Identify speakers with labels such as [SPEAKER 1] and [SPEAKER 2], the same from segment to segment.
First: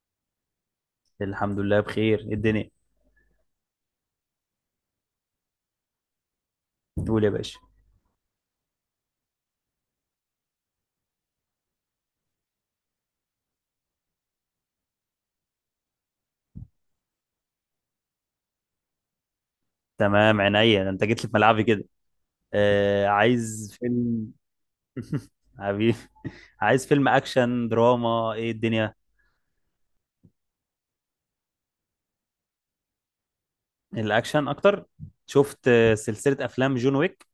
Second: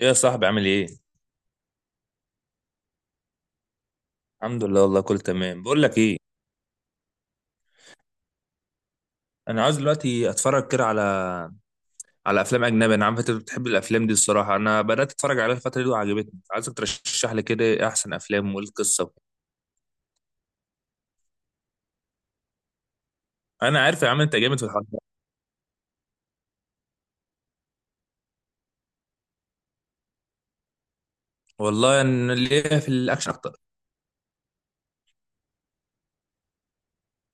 [SPEAKER 1] ايه يا صاحبي، عامل ايه؟
[SPEAKER 2] الحمد لله بخير. إيه الدنيا؟
[SPEAKER 1] الحمد لله، والله كله تمام. بقول لك ايه،
[SPEAKER 2] تقول يا باشا.
[SPEAKER 1] انا عايز دلوقتي اتفرج كده على افلام اجنبي. انا عارف انت بتحب الافلام دي. الصراحه انا بدات اتفرج عليها الفتره دي وعجبتني، عايزك ترشح لي كده إيه احسن افلام وايه القصه وكده.
[SPEAKER 2] تمام عينيا، ده انت جيت لي في ملعبي كده. آه، عايز
[SPEAKER 1] انا عارف يا عم
[SPEAKER 2] فيلم.
[SPEAKER 1] انت جامد في الحوار ده.
[SPEAKER 2] حبيبي، عايز فيلم اكشن دراما، ايه الدنيا؟
[SPEAKER 1] والله انا ليا في الاكشن اكتر.
[SPEAKER 2] الاكشن اكتر. شفت سلسلة افلام جون ويك.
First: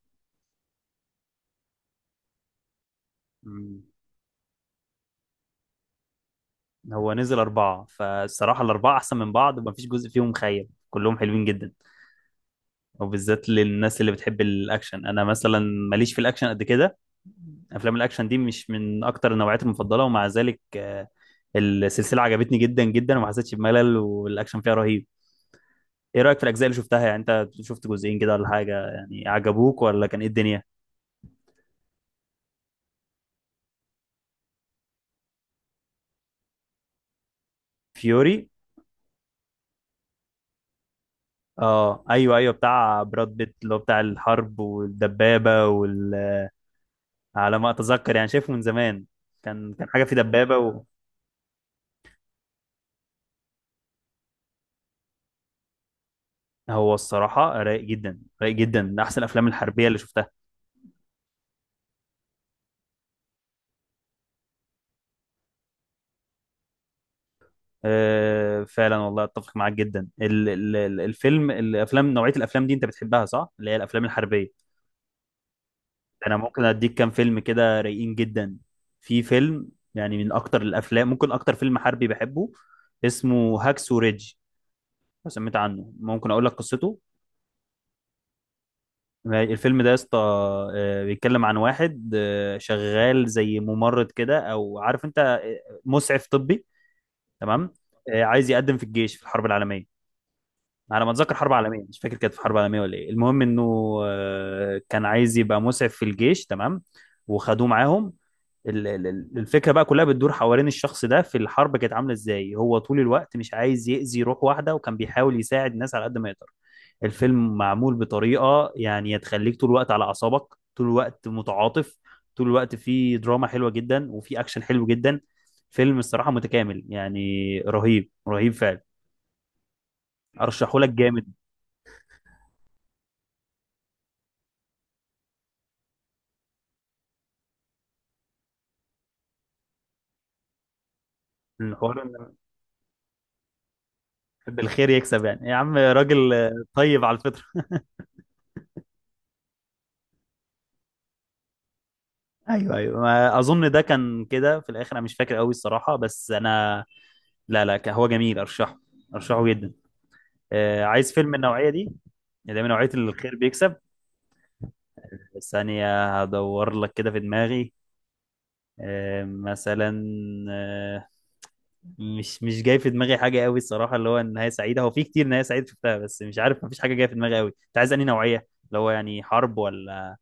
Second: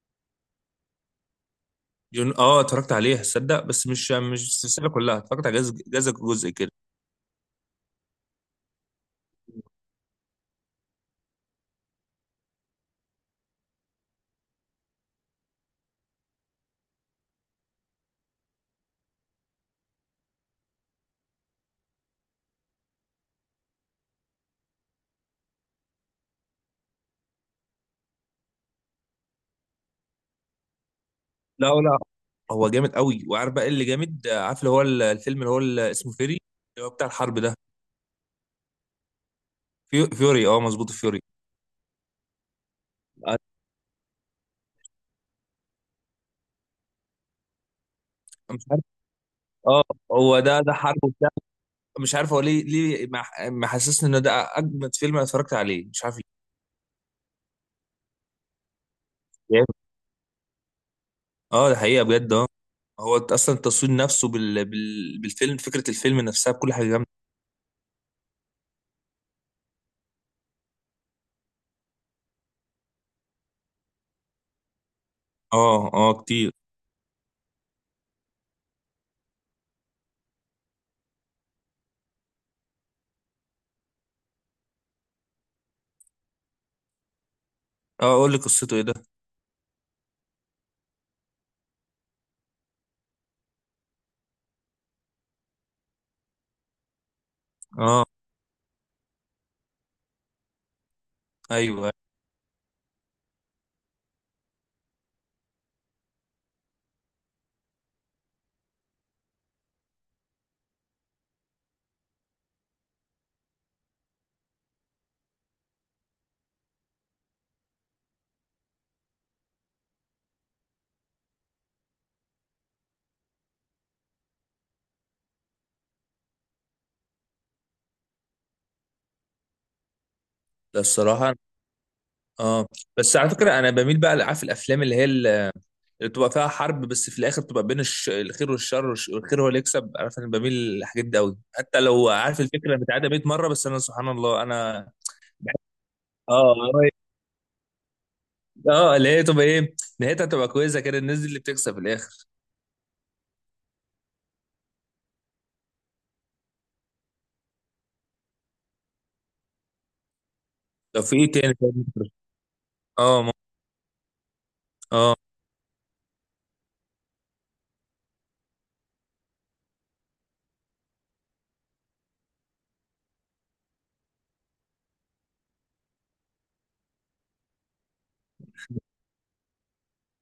[SPEAKER 1] جون، اه، اتفرجت عليها تصدق،
[SPEAKER 2] مم.
[SPEAKER 1] بس مش السلسله كلها، اتفرجت على جزء جزء جزء كده.
[SPEAKER 2] هو نزل اربعة، فالصراحة الاربعة احسن من بعض، ومفيش جزء فيهم خيب، كلهم حلوين جدا، وبالذات للناس اللي بتحب الاكشن. انا مثلا ماليش في الاكشن قد كده، افلام الاكشن دي مش من اكتر النوعيات المفضله، ومع ذلك السلسله عجبتني جدا جدا، وما حسيتش بملل، والاكشن فيها رهيب. ايه رايك في الاجزاء اللي شفتها؟ يعني انت شفت جزئين كده ولا حاجه، يعني عجبوك، ولا كان ايه الدنيا؟
[SPEAKER 1] لا، لا. هو جامد قوي. وعارف بقى إيه اللي جامد؟ عارف اللي هو الفيلم اللي هو اللي اسمه فيري، اللي هو بتاع الحرب ده.
[SPEAKER 2] فيوري،
[SPEAKER 1] فيوري، اه مظبوط، فيوري.
[SPEAKER 2] اه، ايوه ايوه، بتاع براد
[SPEAKER 1] مش
[SPEAKER 2] بيت اللي هو بتاع الحرب والدبابه وال... على ما اتذكر يعني، شايفه من
[SPEAKER 1] عارف.
[SPEAKER 2] زمان، كان
[SPEAKER 1] اه،
[SPEAKER 2] كان حاجه في
[SPEAKER 1] هو ده
[SPEAKER 2] دبابه.
[SPEAKER 1] حرب وبتاع. مش عارف هو ليه محسسني ان ده اجمد فيلم انا اتفرجت عليه، مش عارف ليه.
[SPEAKER 2] هو الصراحة رايق جدا رايق جدا، من أحسن الأفلام
[SPEAKER 1] جامد.
[SPEAKER 2] الحربية اللي شفتها.
[SPEAKER 1] اه، ده حقيقه بجد، اه. هو اصلا التصوير نفسه بالفيلم، فكره الفيلم نفسها، بكل حاجه جامده.
[SPEAKER 2] أه فعلا، والله أتفق معاك جدا. الفيلم الأفلام، نوعية الأفلام دي أنت بتحبها صح؟ اللي هي الأفلام الحربية.
[SPEAKER 1] اه، اه،
[SPEAKER 2] أنا
[SPEAKER 1] كتير.
[SPEAKER 2] ممكن أديك كام فيلم كده رايقين جدا. في فيلم يعني من أكتر الأفلام، ممكن أكتر فيلم حربي بحبه، اسمه هاكسو ريدج. لو سمعت عنه ممكن أقول لك قصته.
[SPEAKER 1] اه قول لي قصته، ايه ده؟
[SPEAKER 2] الفيلم ده يا اسطى، بيتكلم عن واحد، شغال زي ممرض كده، أو عارف أنت، مسعف طبي. تمام.
[SPEAKER 1] اه،
[SPEAKER 2] عايز يقدم في الجيش في الحرب العالميه، على ما اتذكر حرب عالميه،
[SPEAKER 1] ايوه.
[SPEAKER 2] مش فاكر كانت في حرب عالميه ولا ايه. المهم انه كان عايز يبقى مسعف في الجيش. تمام. وخدوه معاهم. الفكره بقى كلها بتدور حوالين الشخص ده، في الحرب كانت عامله ازاي، هو طول الوقت مش عايز يأذي روح واحده، وكان بيحاول يساعد الناس على قد ما يقدر. الفيلم معمول بطريقة يعني تخليك طول الوقت على أعصابك، طول الوقت متعاطف، طول الوقت فيه دراما حلوة جدا، وفيه أكشن حلو جدا. فيلم الصراحة متكامل يعني، رهيب رهيب فعلا. أرشحه
[SPEAKER 1] ده
[SPEAKER 2] لك جامد.
[SPEAKER 1] الصراحه، اه. بس على فكره، انا بميل بقى لعارف الافلام اللي هي اللي بتبقى فيها حرب، بس في الاخر بتبقى بين الخير والشر، والخير هو اللي يكسب. عارف انا بميل للحاجات دي قوي، حتى
[SPEAKER 2] الحوار
[SPEAKER 1] لو
[SPEAKER 2] إن
[SPEAKER 1] عارف الفكره متعاده 100 مره، بس انا سبحان الله
[SPEAKER 2] بحب
[SPEAKER 1] انا
[SPEAKER 2] الخير يكسب. يعني يا عم راجل
[SPEAKER 1] اه هو-
[SPEAKER 2] طيب على الفطرة.
[SPEAKER 1] اه اللي هي تبقى ايه نهايتها، تبقى كويسه كده، الناس دي اللي بتكسب في الاخر.
[SPEAKER 2] أيوه أيوه، ما أظن ده كان كده في الآخر، أنا مش فاكر قوي الصراحة، بس أنا لا لا كان- هو جميل، أرشحه، أرشحه جدا.
[SPEAKER 1] طب
[SPEAKER 2] عايز
[SPEAKER 1] في
[SPEAKER 2] فيلم
[SPEAKER 1] ايه
[SPEAKER 2] من
[SPEAKER 1] تاني؟
[SPEAKER 2] النوعية
[SPEAKER 1] طيب
[SPEAKER 2] دي، اللي هي من نوعية
[SPEAKER 1] اه
[SPEAKER 2] الخير
[SPEAKER 1] ممكن-
[SPEAKER 2] بيكسب.
[SPEAKER 1] اه،
[SPEAKER 2] ثانية هدور لك كده في دماغي. مثلا، آه، مش جاي في دماغي حاجة قوي الصراحة، اللي هو نهاية سعيدة. هو في كتير نهاية سعيدة شفتها، بس مش عارف، مفيش حاجة جاية في دماغي قوي. انت عايز انهي نوعية؟ اللي هو يعني حرب، ولا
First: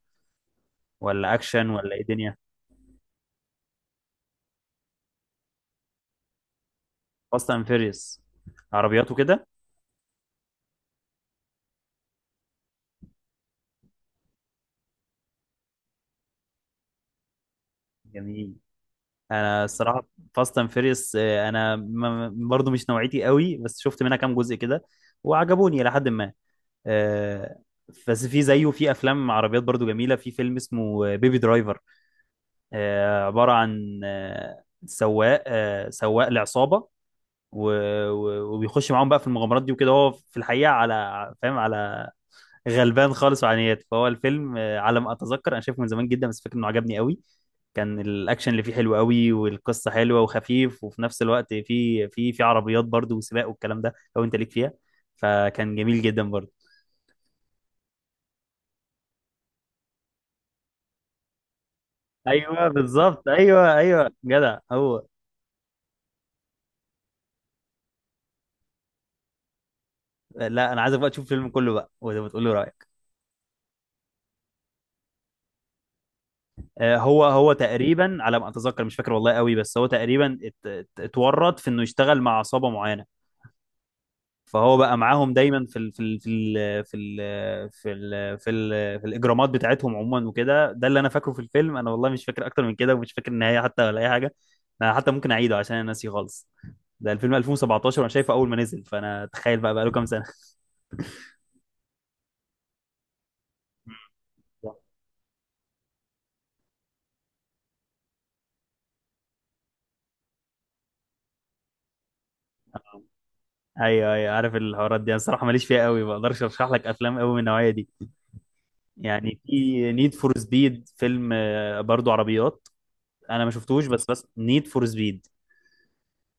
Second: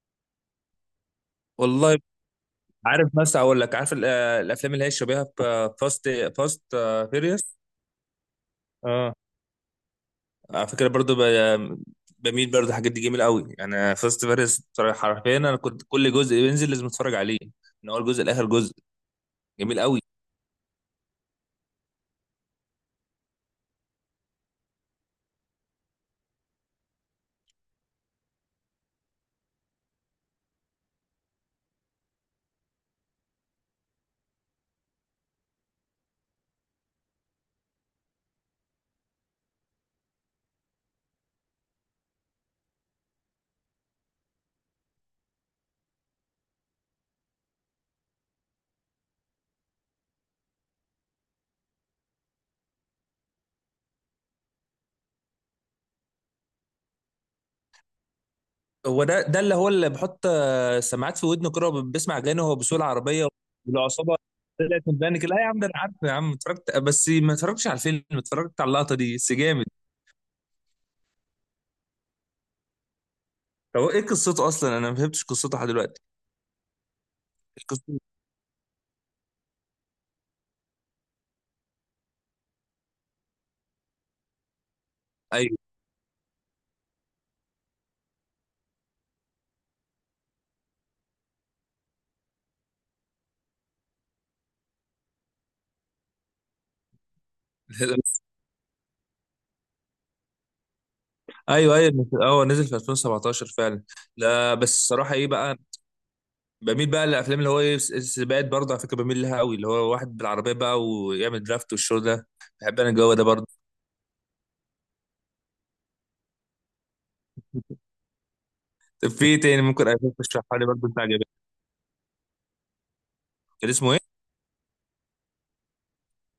[SPEAKER 2] ولا اكشن، ولا
[SPEAKER 1] والله.
[SPEAKER 2] ايه دنيا؟
[SPEAKER 1] عارف مثلا، اقول لك، عارف الافلام اللي هي شبيهه فاست، فاست
[SPEAKER 2] فاست
[SPEAKER 1] فيريوس.
[SPEAKER 2] اند فيريوس، عربيات
[SPEAKER 1] اه.
[SPEAKER 2] وكده؟
[SPEAKER 1] على فكره برضو، بميل برضو الحاجات دي جميله قوي، يعني فاست فيريوس. حرفيا انا كنت كل جزء بينزل لازم اتفرج عليه، من اول جزء لاخر
[SPEAKER 2] جميل.
[SPEAKER 1] جزء.
[SPEAKER 2] انا
[SPEAKER 1] جميل قوي.
[SPEAKER 2] الصراحة فاست اند فيريوس انا برضو مش نوعيتي قوي، بس شفت منها كام جزء كده، وعجبوني إلى حد ما. آه، بس في زيه في افلام عربيات برضو جميله. في فيلم اسمه بيبي درايفر، عباره عن سواق، سواق لعصابه، و- وبيخش معاهم بقى في المغامرات دي وكده. هو في الحقيقه، على فاهم، على غلبان خالص وعنيات. فهو الفيلم على ما اتذكر انا شايفه من زمان جدا، بس فاكر انه عجبني قوي. كان الاكشن اللي فيه حلو قوي، والقصه حلوه وخفيف، وفي نفس الوقت في عربيات برضو وسباق والكلام ده، لو انت ليك فيها فكان جميل جدا برضو.
[SPEAKER 1] هو ده اللي هو اللي بحط سماعات في ودنه كده وبيسمع اغاني وهو
[SPEAKER 2] ايوه
[SPEAKER 1] بيسوق
[SPEAKER 2] بالظبط،
[SPEAKER 1] العربيه،
[SPEAKER 2] ايوه ايوه،
[SPEAKER 1] والعصابه
[SPEAKER 2] جدع
[SPEAKER 1] طلعت من
[SPEAKER 2] هو.
[SPEAKER 1] بانك. لا يا عم، ده انا عارف يا عم، اتفرجت، بس ما اتفرجتش على الفيلم، اتفرجت على اللقطه دي بس، جامد.
[SPEAKER 2] لا، انا عايزك بقى تشوف الفيلم كله بقى وتقول لي رايك.
[SPEAKER 1] هو ايه قصته اصلا؟ انا ما فهمتش قصته لحد دلوقتي.
[SPEAKER 2] هو هو
[SPEAKER 1] قصته،
[SPEAKER 2] تقريبا، على ما اتذكر مش فاكر والله قوي، بس هو تقريبا اتورط في انه يشتغل مع عصابه معينه. فهو بقى معاهم
[SPEAKER 1] ايوه.
[SPEAKER 2] دايما في الاجرامات بتاعتهم عموما وكده. ده اللي انا فاكره في الفيلم، انا والله مش فاكر اكتر من كده، ومش فاكر النهايه حتى ولا اي حاجه. انا حتى ممكن اعيده عشان انا ناسي خالص. ده الفيلم 2017، وانا شايفه اول ما نزل، فانا تخيل بقى بقى له كام سنه.
[SPEAKER 1] ايوه، ايوه، اه، نزل في 2017 فعلا. لا بس الصراحه ايه بقى، بميل بقى للافلام اللي هو ايه سباقات برضه. على فكره بميل لها قوي، اللي هو واحد بالعربيه بقى ويعمل درافت والشو ده. بحب انا الجو ده برضه.
[SPEAKER 2] ايوه ايوه، عارف الحوارات دي انا الصراحه ماليش فيها قوي، ما اقدرش ارشح لك افلام قوي من النوعيه دي.
[SPEAKER 1] طب في
[SPEAKER 2] يعني
[SPEAKER 1] إيه تاني ممكن
[SPEAKER 2] في نيد
[SPEAKER 1] اشوف،
[SPEAKER 2] فور
[SPEAKER 1] تشرحها لي
[SPEAKER 2] سبيد،
[SPEAKER 1] برضه انت عجبك؟
[SPEAKER 2] فيلم برضو عربيات. انا ما
[SPEAKER 1] كان
[SPEAKER 2] شفتوش،
[SPEAKER 1] اسمه
[SPEAKER 2] بس نيد فور سبيد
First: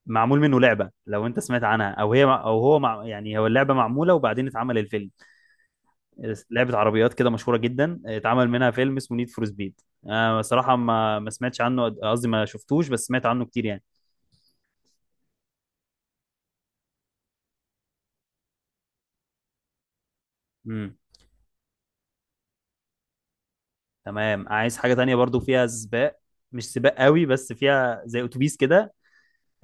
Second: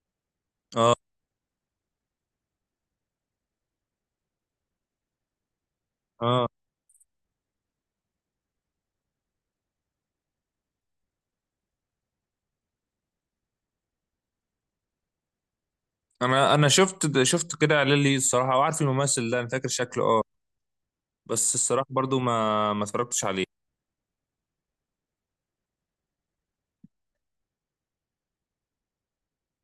[SPEAKER 2] معمول منه لعبه،
[SPEAKER 1] ايه؟
[SPEAKER 2] لو انت سمعت عنها. او هي او هو مع يعني، هو اللعبه معموله وبعدين اتعمل الفيلم.
[SPEAKER 1] اه.
[SPEAKER 2] لعبه عربيات كده مشهوره جدا، اتعمل منها فيلم اسمه نيد فور سبيد. انا صراحه ما سمعتش عنه، قصدي ما شفتوش، بس سمعت عنه كتير يعني.
[SPEAKER 1] انا شفت كده اعلان ليه الصراحه، وعارف الممثل ده انا فاكر شكله، اه.
[SPEAKER 2] امم
[SPEAKER 1] بس الصراحه برضو ما اتفرجتش عليه.
[SPEAKER 2] تمام، عايز حاجه تانية برضو فيها سباق، مش سباق قوي بس فيها زي اتوبيس كده.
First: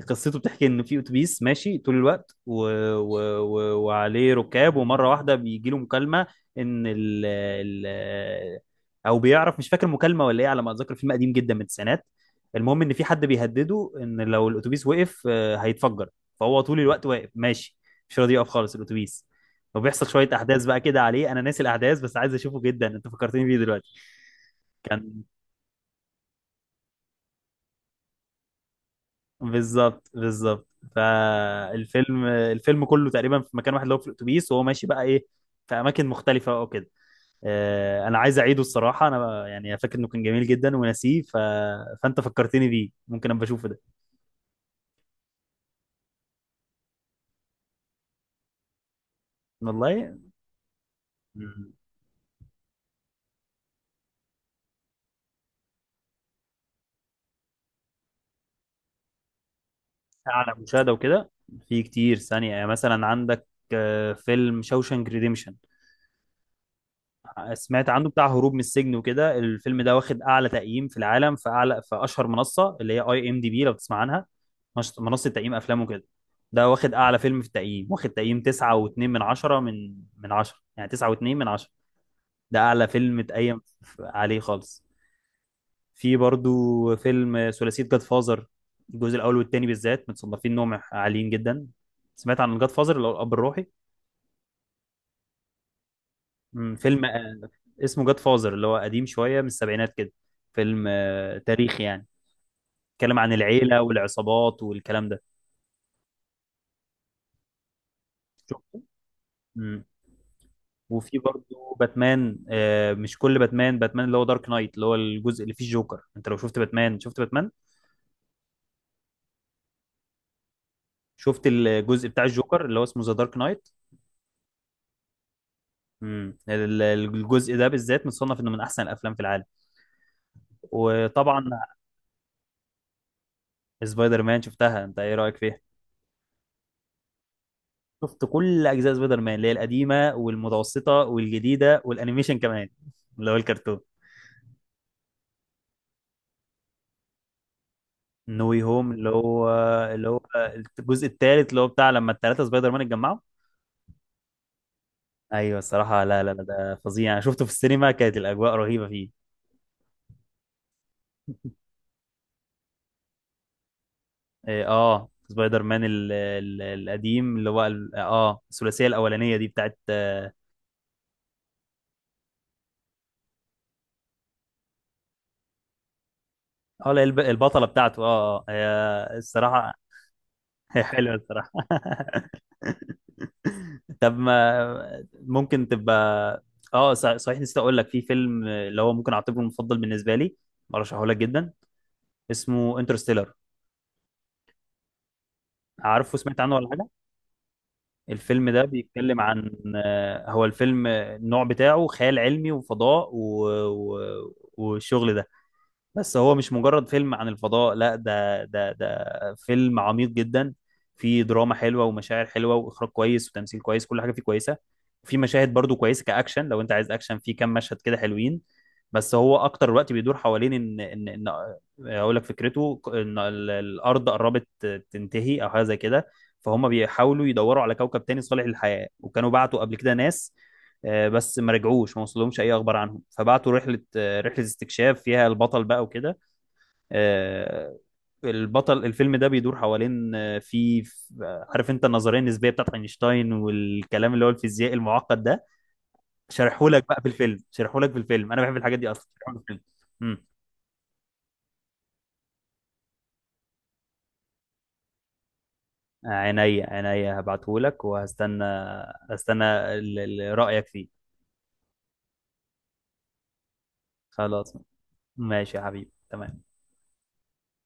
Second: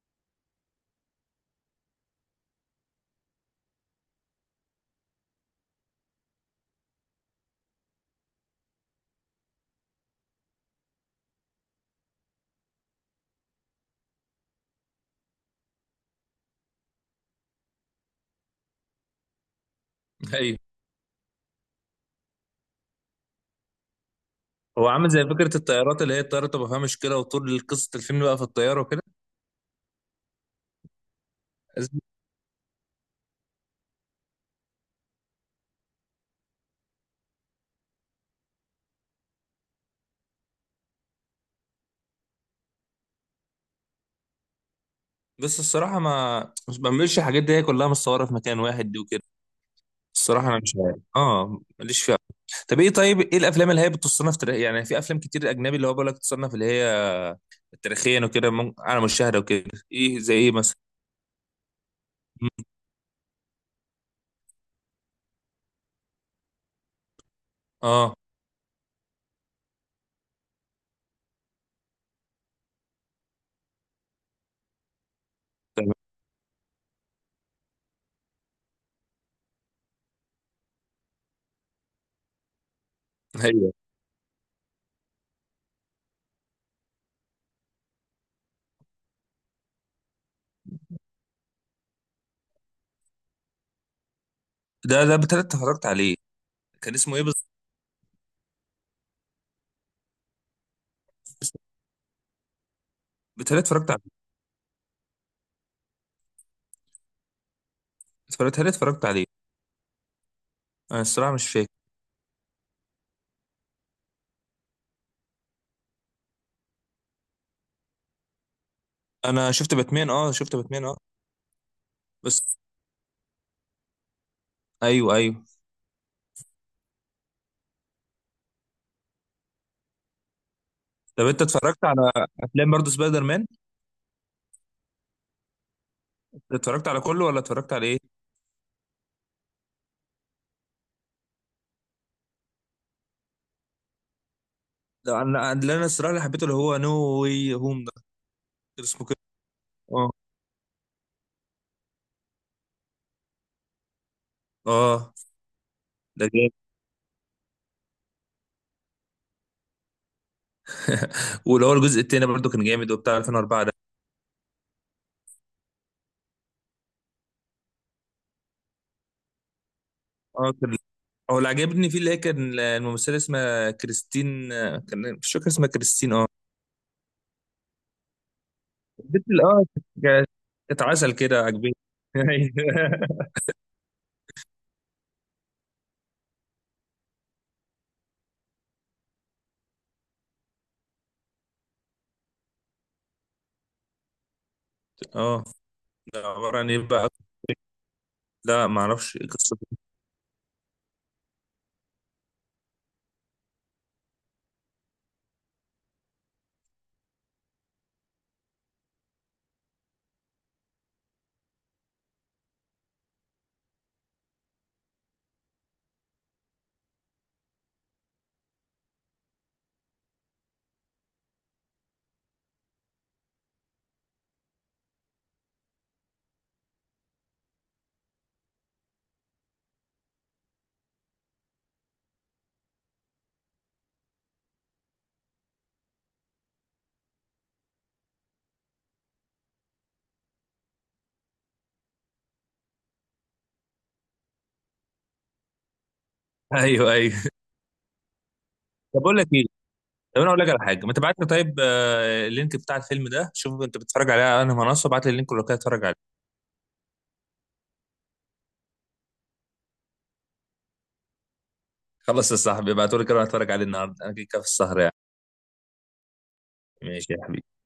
[SPEAKER 2] قصته بتحكي ان في اتوبيس ماشي طول الوقت وعليه ركاب، ومره واحده بيجي له مكالمه، ان او بيعرف، مش فاكر مكالمه ولا ايه. على ما اتذكر فيلم قديم جدا من التسعينات. المهم ان في حد بيهدده ان لو الاتوبيس وقف هيتفجر. فهو طول الوقت واقف ماشي، مش راضي يقف خالص الاتوبيس. فبيحصل شويه
[SPEAKER 1] ايوه.
[SPEAKER 2] احداث بقى كده عليه، انا ناسي الاحداث بس عايز اشوفه جدا، انت فكرتني بيه دلوقتي.
[SPEAKER 1] هو عامل
[SPEAKER 2] كان
[SPEAKER 1] زي فكره الطيارات، اللي هي الطياره تبقى فيها مشكله وطول قصه الفيلم بقى في الطياره وكده.
[SPEAKER 2] بالظبط بالظبط. فالفيلم كله تقريبا في مكان واحد، اللي هو في الاتوبيس، وهو ماشي بقى ايه، في اماكن مختلفه او كده. انا عايز اعيده الصراحه، انا يعني فاكر انه كان جميل جدا وناسيه، فانت فكرتني بيه، ممكن ابقى اشوفه ده.
[SPEAKER 1] بس الصراحه ما بعملش الحاجات دي، هي كلها متصوره في مكان واحد دي وكده.
[SPEAKER 2] والله.
[SPEAKER 1] الصراحه انا مش عارف، اه،
[SPEAKER 2] مم،
[SPEAKER 1] ماليش فيها. طب ايه، طيب ايه الافلام اللي هي بتصنف تاريخ يعني؟ في افلام كتير اجنبي اللي هو بقول لك تصنف اللي هي تاريخيا وكده، على مشاهده وكده، ايه زي ايه
[SPEAKER 2] على
[SPEAKER 1] مثلا؟
[SPEAKER 2] مشاهده وكده. في كتير،
[SPEAKER 1] مم.
[SPEAKER 2] ثانيه يعني، مثلا عندك فيلم شوشانك ريديمشن، سمعت عنه؟
[SPEAKER 1] اه
[SPEAKER 2] بتاع هروب من السجن وكده. الفيلم ده واخد اعلى تقييم في العالم، في اعلى، في اشهر منصه اللي هي IMDB، لو تسمع عنها. منصه تقييم افلام
[SPEAKER 1] تمام.
[SPEAKER 2] وكده. ده واخد اعلى فيلم في التقييم، واخد تقييم 9.2 من 10، من 10، يعني 9.2 من 10. ده اعلى فيلم اتقيم
[SPEAKER 1] أيوه.
[SPEAKER 2] عليه خالص. في برضو فيلم ثلاثيه جاد فازر. الجزء الاول والثاني بالذات متصنفين انهم عاليين جدا. سمعت عن جاد فازر اللي هو الاب الروحي؟
[SPEAKER 1] ده بالتالي اتفرجت عليه. كان
[SPEAKER 2] فيلم
[SPEAKER 1] اسمه ايه بالظبط؟
[SPEAKER 2] اسمه جاد فازر، اللي هو قديم شوية من السبعينات كده. فيلم تاريخي يعني، اتكلم عن
[SPEAKER 1] بالتالي
[SPEAKER 2] العيلة
[SPEAKER 1] اتفرجت عليه.
[SPEAKER 2] والعصابات والكلام ده.
[SPEAKER 1] بالتالي
[SPEAKER 2] شفته؟
[SPEAKER 1] اتفرجت عليه.
[SPEAKER 2] مم.
[SPEAKER 1] انا
[SPEAKER 2] وفي
[SPEAKER 1] الصراحه مش فاكر.
[SPEAKER 2] برضه باتمان. مش كل باتمان، باتمان اللي هو دارك نايت، اللي هو الجزء اللي فيه الجوكر. انت لو شفت باتمان، شفت باتمان،
[SPEAKER 1] انا شفت باتمان، اه، شفت باتمان، اه.
[SPEAKER 2] شفت الجزء بتاع
[SPEAKER 1] بس
[SPEAKER 2] الجوكر اللي هو اسمه ذا دارك نايت؟
[SPEAKER 1] ايوه، ايوه.
[SPEAKER 2] مم. الجزء ده بالذات متصنف انه من احسن الافلام في العالم.
[SPEAKER 1] طب انت
[SPEAKER 2] وطبعا
[SPEAKER 1] اتفرجت على افلام برضو سبايدر مان؟
[SPEAKER 2] سبايدر مان شفتها، انت ايه رأيك فيها؟
[SPEAKER 1] اتفرجت على كله ولا اتفرجت على ايه؟
[SPEAKER 2] شفت كل اجزاء سبايدر مان اللي هي القديمه والمتوسطه والجديده والانيميشن كمان، اللي هو الكرتون.
[SPEAKER 1] ده انا اللي انا الصراحه اللي حبيته اللي هو نو واي هوم ده.
[SPEAKER 2] نو واي
[SPEAKER 1] كان
[SPEAKER 2] هوم،
[SPEAKER 1] اسمه
[SPEAKER 2] اللي
[SPEAKER 1] كده،
[SPEAKER 2] هو اللي
[SPEAKER 1] اه.
[SPEAKER 2] هو الجزء الثالث، اللي هو بتاع لما الثلاثه سبايدر مان اتجمعوا.
[SPEAKER 1] اه.
[SPEAKER 2] ايوه الصراحه، لا
[SPEAKER 1] ده
[SPEAKER 2] لا لا
[SPEAKER 1] جامد.
[SPEAKER 2] ده فظيع، انا شفته في السينما، كانت الاجواء رهيبه فيه.
[SPEAKER 1] واللي هو الجزء التاني برضو كان جامد، وبتاع 2004 ده.
[SPEAKER 2] إيه، اه سبايدر مان، ال القديم، اللي هو الثلاثيه الاولانيه دي بتاعت
[SPEAKER 1] اه، كان هو اللي عجبني فيه اللي هي كان الممثله اسمها كريستين. كان مش فاكر اسمها، كريستين، اه.
[SPEAKER 2] لا، البطله بتاعته، اه اه. هي
[SPEAKER 1] بيتل، اه.
[SPEAKER 2] الصراحه
[SPEAKER 1] ك- كانت
[SPEAKER 2] هي
[SPEAKER 1] عسل
[SPEAKER 2] حلوه
[SPEAKER 1] كده،
[SPEAKER 2] الصراحه
[SPEAKER 1] عجبتني. أيوة.
[SPEAKER 2] طب ما ممكن تبقى، اه صحيح، نسيت اقول لك في فيلم اللي هو ممكن اعتبره المفضل بالنسبه لي، برشحه لك جدا، اسمه انترستيلر.
[SPEAKER 1] اه،
[SPEAKER 2] عارفه؟
[SPEAKER 1] ده
[SPEAKER 2] سمعت عنه
[SPEAKER 1] عباره
[SPEAKER 2] ولا
[SPEAKER 1] عن ايه
[SPEAKER 2] حاجه؟
[SPEAKER 1] بقى؟
[SPEAKER 2] الفيلم ده
[SPEAKER 1] لا ما اعرفش
[SPEAKER 2] بيتكلم عن
[SPEAKER 1] قصته.
[SPEAKER 2] هو الفيلم النوع بتاعه خيال علمي وفضاء والشغل ده. بس هو مش مجرد فيلم عن الفضاء، لا، ده فيلم عميق جدا. فيه دراما حلوة ومشاعر حلوة وإخراج كويس وتمثيل كويس، كل حاجة فيه كويسة. وفي مشاهد برضو كويسة كأكشن، لو أنت عايز أكشن فيه كام مشهد كده حلوين. بس هو أكتر الوقت بيدور حوالين إن إن، أقول لك فكرته، إن الأرض قربت تنتهي أو حاجة زي كده. فهم بيحاولوا يدوروا على كوكب تاني صالح للحياة، وكانوا بعتوا قبل كده ناس بس ما رجعوش، ما وصلهمش أي أخبار عنهم. فبعتوا رحلة، رحله استكشاف فيها البطل بقى وكده. آه، البطل الفيلم ده بيدور حوالين في عارف انت النظريه النسبيه بتاعت اينشتاين والكلام، اللي هو الفيزياء المعقد ده، شارحهولك
[SPEAKER 1] ايوه،
[SPEAKER 2] بقى في
[SPEAKER 1] ايوه.
[SPEAKER 2] الفيلم، شارحهولك في الفيلم، انا بحب الحاجات دي
[SPEAKER 1] طب
[SPEAKER 2] اصلا،
[SPEAKER 1] اقول لك ايه،
[SPEAKER 2] شارحهولك في الفيلم.
[SPEAKER 1] طب
[SPEAKER 2] امم
[SPEAKER 1] انا اقول لك على حاجه، ما تبعت لي طيب اللينك بتاع الفيلم ده. شوف انت بتتفرج عليه على انهي منصه، ابعت لي اللينك ولو كده اتفرج عليه.
[SPEAKER 2] عينيا عينيا، هبعتهولك وهستنى، هستنى رايك فيه.
[SPEAKER 1] خلص يا صاحبي، ابعته لي كده اتفرج عليه النهارده، انا كده كده في
[SPEAKER 2] خلاص،
[SPEAKER 1] السهر يعني.
[SPEAKER 2] ماشي يا حبيبي، تمام.
[SPEAKER 1] ماشي يا حبيبي.